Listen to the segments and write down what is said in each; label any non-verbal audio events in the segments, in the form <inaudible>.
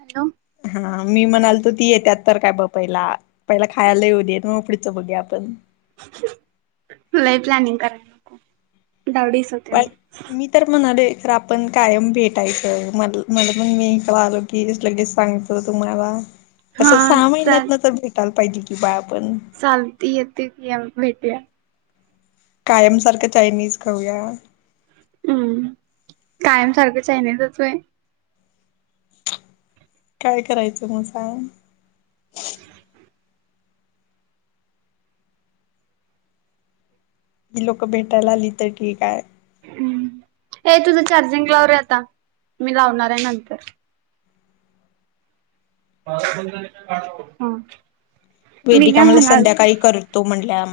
Hello हा मी म्हणालतो ती येतात तर काय बपयला. पहिला खायला येऊ देेत मग उपडीच बघुया आपण. लय प्लॅनिंग करताय <unintelligible> वडी स पण मी तर म्हणाले खर आपण कायम भेटायच म म्हला मण मी आलो की दिसल की सांग तुम्हाला तस हा सहा चाल महिन्यातन तर भेटायला पाहिजे कि बा आपण. चालती येती क भेटुया. कायमसारख चायनीज खाऊया. हम्म कायम सारखच चायनीज व्हय. काय करायच मग सांगा? ही लोक भेटायला आली तर की काय. हम्म ये तुझ चार्जिंग लावरे आता मी लावणार आहे नंतर. हां वेदिका मला संध्याकाळी करतो म्हंटल्या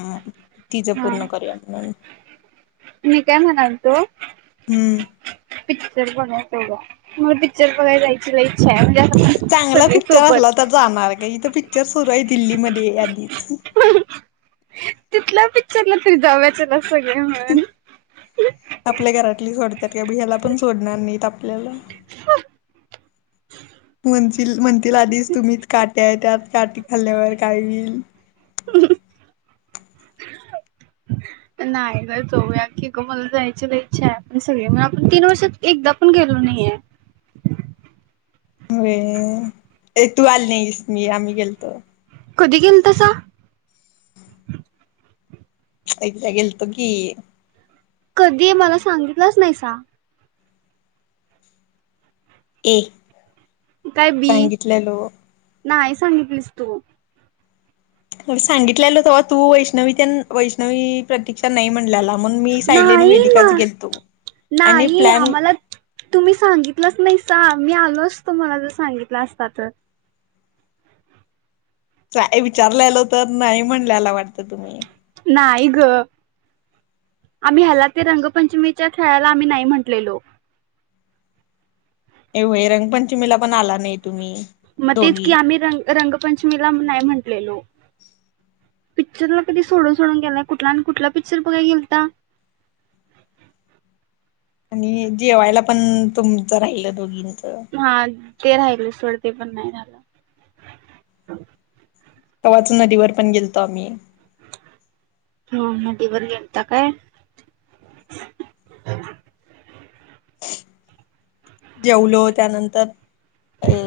तिच हा पूर्ण करूया म्हणून. मी काय म्हणालतो. हम्म पिक्चर बनयच <unintelligible> मला पिक्चर बघायला जायची लय इच्छा आहे. त्यात सगळी सोबत. कुठ जाणार ग इथ पिक्चर सुरू आहे दिल्लीमध्ये आधीच. तिथल्या पिक्चरला तरी जाव्याचेला सगळे मिळून. आपल्या घरातली सोडतात का भैय्याला पण सोडणार नाहीत आपल्याला. <inaudible> म्हणशील म्हणतील आधीच तुम्हीच काट्या आहे त्यात काट्या खाल्ल्यावर काय होईल? <inaudible> नाही ग जाऊया की ग मला जायची लय इच्छा आहे आपण सगळे मिळून आपण तीन वर्षात एकदा पण गेलो नाहीये. व्हय ये तू आली नाहीस मी आम्ही गेलतो. कधी गेलता सा? एकदा गेलतो की. कधी? मला सांगितलंच नाही सा. ए <inaudible> काय बी. सांगितलेलो <inaudible> नाही सांगितलीस तू. सांगितलेलं तेव्हा तू वैष्णवी त्यानं वैष्णवी प्रतीक्षा नाही म्हणलेल्या. म्हणून मी सायली आणि नाही वेदिकाच ना गेलतो. आणि नाही प्लॅन आम्हाला तुम्ही सांगितलंच नाहीसा. मी आलो असतो, मला जर सांगितला असता तर. चा विचारल्यालो, तर नाही म्हणल्याला वाटतं तुम्ही. नाही गं. आम्ही ह्याला, ते रंगपंचमीच्या खेळाला आम्ही नाही म्हटलेलो. ये वय रंगपंचमीला पण आला नाही तुम्ही. मग तेच की, दोघी आम्ही रंग रंगपंचमीला नाही म्हटलेलो. पिक्चरला कधी सोडून सोडून गेला. कुठला आणि कुठला पिक्चर बघाई गेलता? आणि जेवायला पण तुमच राहिल दोघींच. हा ते राहिल सोड ते पण नाही झालं. <inaudible> तवाच नदीवर पण गेलतो आम्ही. हम्म. नदीवर केलता काय? <inaudible> जेवलो त्यानंतर अ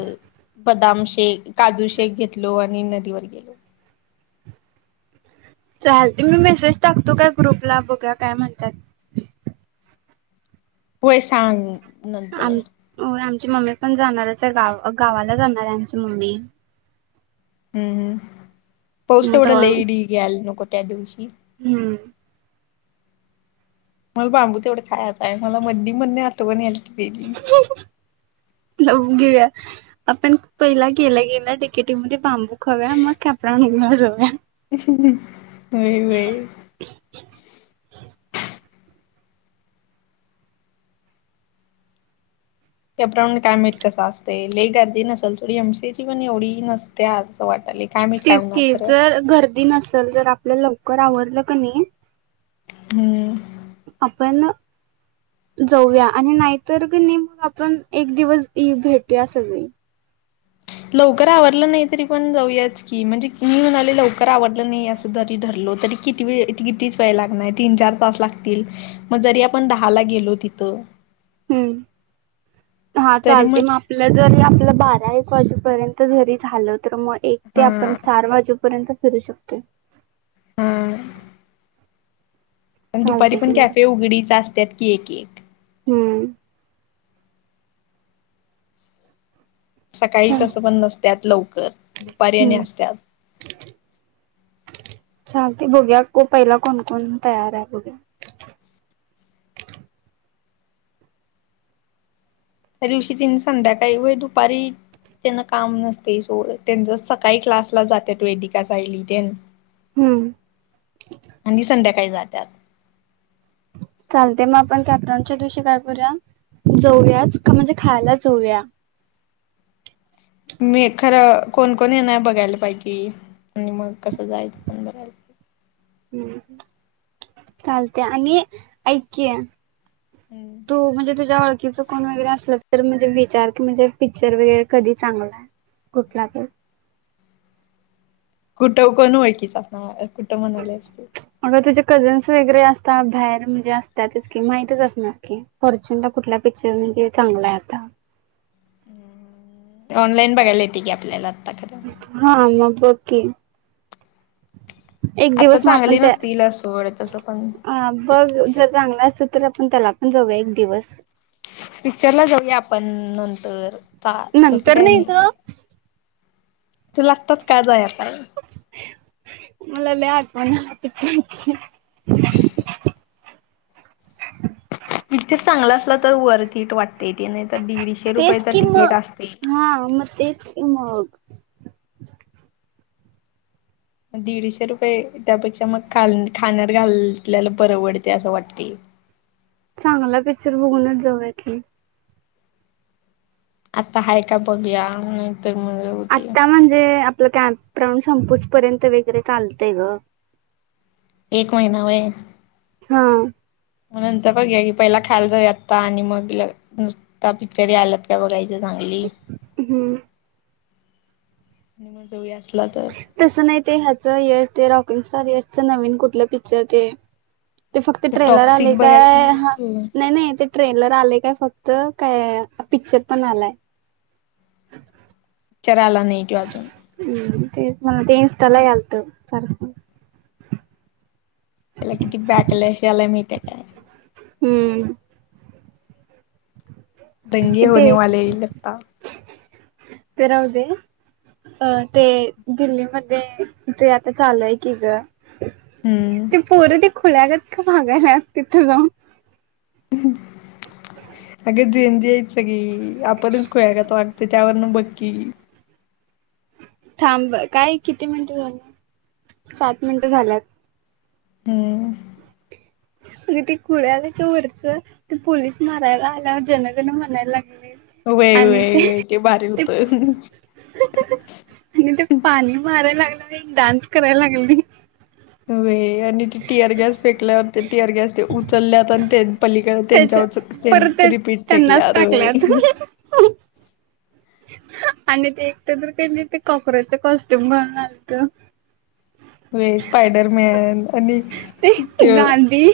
बदाम शेक, काजू शेक घेतलो आणि नदीवर गेलो. चालते. मी मेसेज टाकतो काय ग्रुपला? बघूया काय म्हणत्यात? व्हंय सांग नंतर. व्हंय आमची मम्मी पण जाणारच आहे, गाव गावाला जाणार आहे आमची मम्मी. हम्म हम्म. पाऊस मग तेवढ तवा लई धीग यायला नको त्या दिवशी. हम्म. मला बांबू तेवढ खायचा आहे. मला मदनी मदनी आठवण यालती त्याची. लावून घेऊया. आपण पहिला गेला गेल्या तिकेटीमध्ये बांबू खाऊया मग कॅप राऊंड ला जाऊया. व्हंय व्हंय. <inaudible> कॅप राऊंड काय माहीत कसं असते. गर्दी नसेल थोडी एम सी याची पण एवढी नसतं असं वाटायले. तेच की जर गर्दी नसलं, जर आपलं लवकर आवरलं का नी हम्म आपण जाऊया. आणि नाहीतर की नी, मग आपण एक दिवस ई भेटूया सगळे. लवकर आवरलं नाही, तरी पण जाऊयाच की. म्हणजे मी म्हणाले लवकर आवडलं नाही असं जरी धरलो तरी किती वेळ कितीच वेळ लागणार आहे. तीन, चार तास लागतील, मग जरी आपण दहा ला गेलो तिथं हम्म हा चालते मग आपण आपलं जरी आपलं बारा, एक वाजेपर्यंत जरी झालं, तर मग एक ते हा आपण चार वाजे पर्यंत फिरू शकतोय. हम्म. पण दुपारी चालते की पण मी कॅफे उघडीच असतात की, ये की. हम्म. सकाळी चाल तसं पण नसत्यात लवकर. दुपारीने असतात. <inaudible> चालतंय बघुया, पहिला कोण कोण तयार आहे ते. त्या दिवशी तीन संध्याकाळी व दुपारी. त्यांना काम नसते सोड. त्यांच सकाळी क्लासला जातत. वेदिका, सायली तेन. हम्म आणि संध्याकाळी जात्यात. चालते मग आपण कॉपरांच्या दिवशी काय करूया? जाऊयास. म्हणजे खायला जाऊया. मी खरं कोण कोण येणारे बघायला पाहिजे. आणि मग कसं जायचं पण बघयला हम्म हम्म चालतेय. आणि ऐक की, पाहिजे तू म्हणजे तुझ्या ओळखीच कोण वगैरे असल तर म्हणजे विचार की, म्हणजे पिक्चर वगैरे कधी चांगलाय? कुठला तर. कुठं कोण ओळकीच असणार माझ्या. कुठं म्हणालेस तू. अगं तुझे कझन्स वगैरे असतात. बाहेर म्हणजे असतातकी. माहतीच असणार की. फॉर्च्युूनला कुठला पिक्चर म्हणजे चांगलाय आता? ऑनलाइन बघायला येते की आपल्याला आत्ता खर. हा मग बघ की. एक आता दिवस मग आपण चांगली त्या, नसतील सोड तसं पण अ बघ. जर चांगलं असत तर, आपण त्याला पण जाऊया एक दिवस. पिक्चरला जाऊया आपण नंतर चा. तसं नंतर काही नाही. ग तुला आताच का जायचय? मला लई आठवण आली ग त्याची. <inaudible> पिक्चर चांगलं असला तर वरतीकीट वाटतेय ते. नाही तर दीडशे तेच रुपयाेच कि मग तिकीट असतय. हा, म तेच की मग. दीडशे रुपये. त्यापेक्षा मग ख खाण्यात घालल्याला परंवडते. असं वाटते. चांगला पिक्चर बघूनच जाऊया कि. आता हाय का बघूया? नाही आता म्हणजे, आपलं कॅमपग्राउंड संपे पर्यंत वगैरे चालतय ग. एक महिना व्हय. ह. म नंतर बघया की. पहिला खायला जाऊया आत्ता. आणि मग नुस ता पिक्चर यालात का बघायचं चांगली हम्म. आणि मग जाऊया असला त. तसं नाही ते ह्याचं, ये ते रॉकिंग स्टार यसच नवीन कुठलं पिक्चर ते ते फक्त तू ट्रेलर आले टॉक्सिक बघायला काय? नाहीस ह तू नाही नाही ते ट्रेलर आलेय काय फक्त, काय पिक्चर पण आलाय? पिक्चर आला नाही तो अजून. हम्म ते मला ते इन्टालाही आलत. सारख त्याला किती बॅकला हे आलय माहीते का? हम्म! दंगे ते होनेवाले हे लगता. ते राहूदे. अ ते दिल्लीमध्ये, ते आता चालूय की ग. हम्म ते पोरं ते खुलागात का बघायला तिथं जाऊ. अगं जेदीयेती सगळी. आपणच खुळ्यागत वाग ते त्यावरन बघकी. थांब काय किती मिनिटं झाली सात मिनिटं झाल्यात हू अगं ते खुल आलंय ते वरच ते पोलीस मारायला आल्यावर जनगण म्हणायला लागलय व्हय व्हय व्हय ते भारी होत आणि ते पाणी माराय लागलं आणि डान्स करायला लागलय व्हय आणि ते टी आर गॅस फेकल्यावर ते टी आर गॅस ते उचलल्याता ते पलीकडे त्याच्या परत त्यांच्यावर ते रिपीट त्यांनाच फेकल्या व टाकल्यात. आणि ते एकट तर काही नाही ते कॉक्रोचच कॉस्ट्यूम घालून आलत वेज स्पायडरमॅन आणि ते त्यो गांधी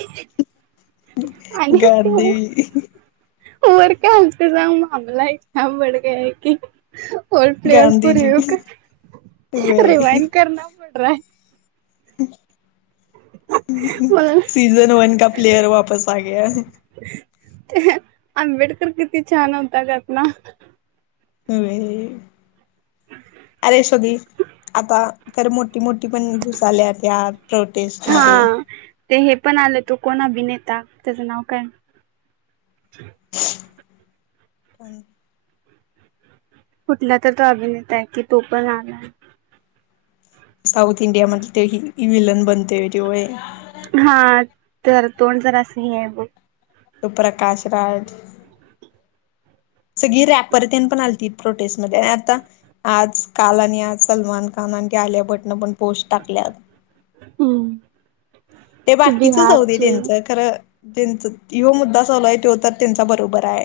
आणि Gandhi <inaudible> <unintelligible> old players Gandhiji review कर व्हय रिवाइन करना पड रहा है मला सीजन वन का प्लेयर वापस आगया ते आंबेडकर किती छान होता त्यातला आलीस तू बी आता खरं मोठी मोठी पण घुसाल्यात यात प्रोटेस्ट हा मध्ये ते हे पण आल तो कोण अभिनेता त्याचं नाव काय प कुठला तर तो अभिनेता आहे की तो पण आलाय साऊथ इंडिया म ते हितकी विलन बनतोय त्या व्हय हा तर तोंड जरास हे आहे बघ तो प्रकाश राज सगळी रॅपर तेन पण आलती प्रोटेस्टमध्ये आणि आता आज काल आणि आज सलमान खान आणि ती आलिया भट न पण पोस्ट टाकल्यात हू ते बाकीच जाऊ दे त्यांचं खरं त्यांच ह्यो मुद्दा चालू आहे त्या तर त्यांचा बरोबर आहे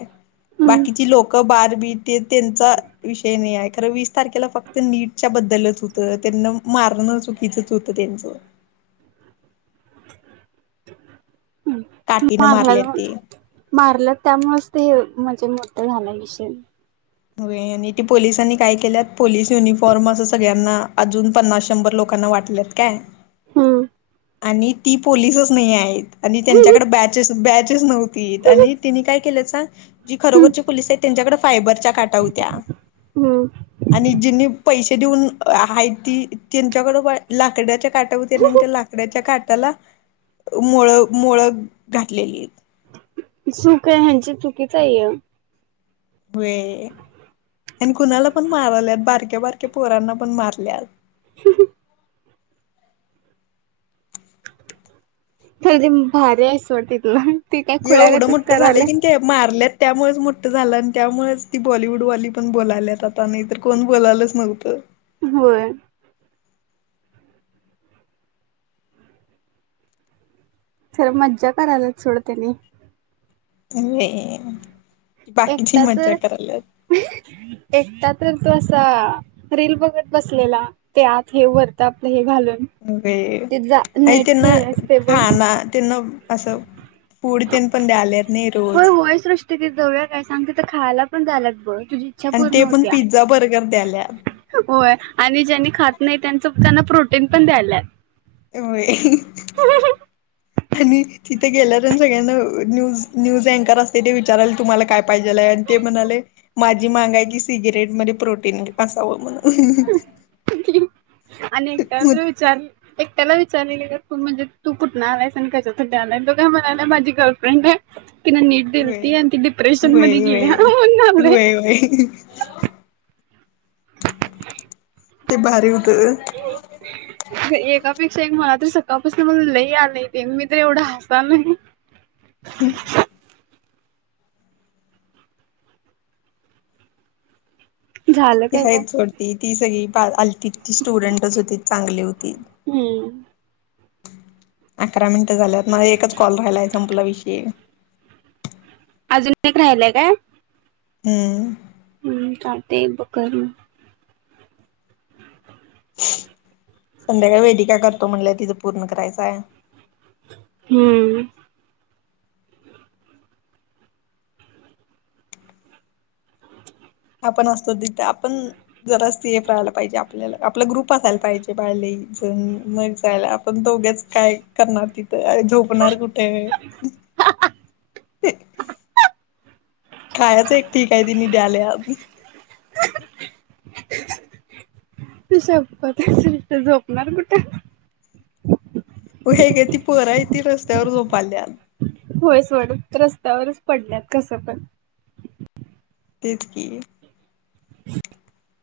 हम्म बाकीची लोकं बाद बिद ते त्यांचा विषय नाही आहे खर वीस तारखेला फक्त नीटच्या बद्दलच होतं त्यांना मारणं चुकीचंच होतं त्यांचं काठीनं मारल्यात मारण्याचा पण ते मारलं त्यामुळेच ते म्हणजे मोठ झाला विषय व्हय आणि ते पोलिसांनी काय केल्यात पोलिस युनिफॉर्म असं सगळ्यांना अजून पन्नास शंभर लोकांना वाटल्यात काय हू आणि ती पोललीसच नाही आहेत आणि त्यांच्याकडे बॅचेस बॅचेच नव्हतीत आणि त्यांनी काय केल्यात सांग जी खरोखरची पोलिस आहेत त्यांच्याकड फायबरच्या काट्या होत्या हम्म आणि जिनी पैसे देऊन आहेत ती त्यांच्याकड लाकडाच्या काट्या होतीत आणि त्या लाकडाच्या काटाला मोळ मोळ घातलेली चूक आहे ह्यांची चुकीच आहे हे व्हय आणि कुणाला पण माराल्यात बारक्या बारक्या पोरांना पण मारल्यात <inaudible> तर भारी आहे सोड तिथलं ते काय एवढं खुळ्यागतच मोठं झालंय करायलय. कीन तेब. मारल्यात त्यामुळेच मोठं झालं आणि त्यामुळेच ती बॉलिवूडवाली पण बोलाल्यात आता नाहीतर. कोण बोलालच नव्हतं. होय! खरं मज्जा करायलाच सोडतेनी. <unintelligible> बाकीची एकटा मज्जा तर! <inaudible> एकटा तर तसा. रील बघत बसलेला ते आत हे वरता आपलं हे घालून. वे ते जा आई नेटच त्यांना हे असते बघ खाना. त्यांना असं फूड तेन पण द्याआल्यातं नी रोज. तिथे जवळ्या काय सांग, तिथं खायला पण झाल्यात बघं तुझी. इच्छा आण पूर्ण ते पण होत्या. पिझ्झा बर्गर द्याल्या. होय आणि ज्यांनी खात नाही त्यांच त्यांना प्रोटीन पण द्यायलाय. व्हयं! आणि तिथे गेल्यावरून सग्यांना न्यूज-न्यूज अँकर असते ते विचाराल तुम्हाला काय? पायज्यल आहे नं ते म्हणाले माझी मांगायची सिगरेट मधे प्रोटीन असाव म्हण. अनी कायतरी विचारल. एक त्याला विचारलेल का म्हणजे तू कुठून आलायस आण कश्या साठी आलाय तो काय म्हणाला माझी गर्लफ्रेंड आहे. ति न नीट दिल ती व्हय आणि ती डिप्रेशन मध्ये व्हय गेली. व्हय. <unintelligible> <unintelligible> ते भारी होत. एकापेक्षा एक मलातरी सकाळपासून मला लई आलं ते मी तर एवढं हसा <unintelligible> <inaudible> झालं ती काय बघ आहेत सोडती ती सगळी पा आलति ती स्टुडंटच होती चांगली होती. हू! अकरा मिनिटं झाल्यात ना एकच कॉल राहिला आहे संपला विषय. अजून एक राहिलाय काय? हू! हू चालतेय बकर संध्याकाळी वेदी काय करतो म्हणल्या तिथं पूर्ण करायचाय. <inaudible> आपण असतो तिथे आपण. जरासं ती राहायला पाहिजे आपल्याला आपला ग्रुप आसायला पाहिजे बायले जण न जायला आपण दोघ्याच. काय करणार तिथं झोपणार कुठे. खायाच एक ठीक आहे तिनी द्याले. <unintelligible> झोपणार कुठे व्हयं काय ती पोर आहे ती रस्त्यावर झोप आल्या. होय सोड रस्त्यावरच पडल्यात कसं पण. तेच कि. <inaudible>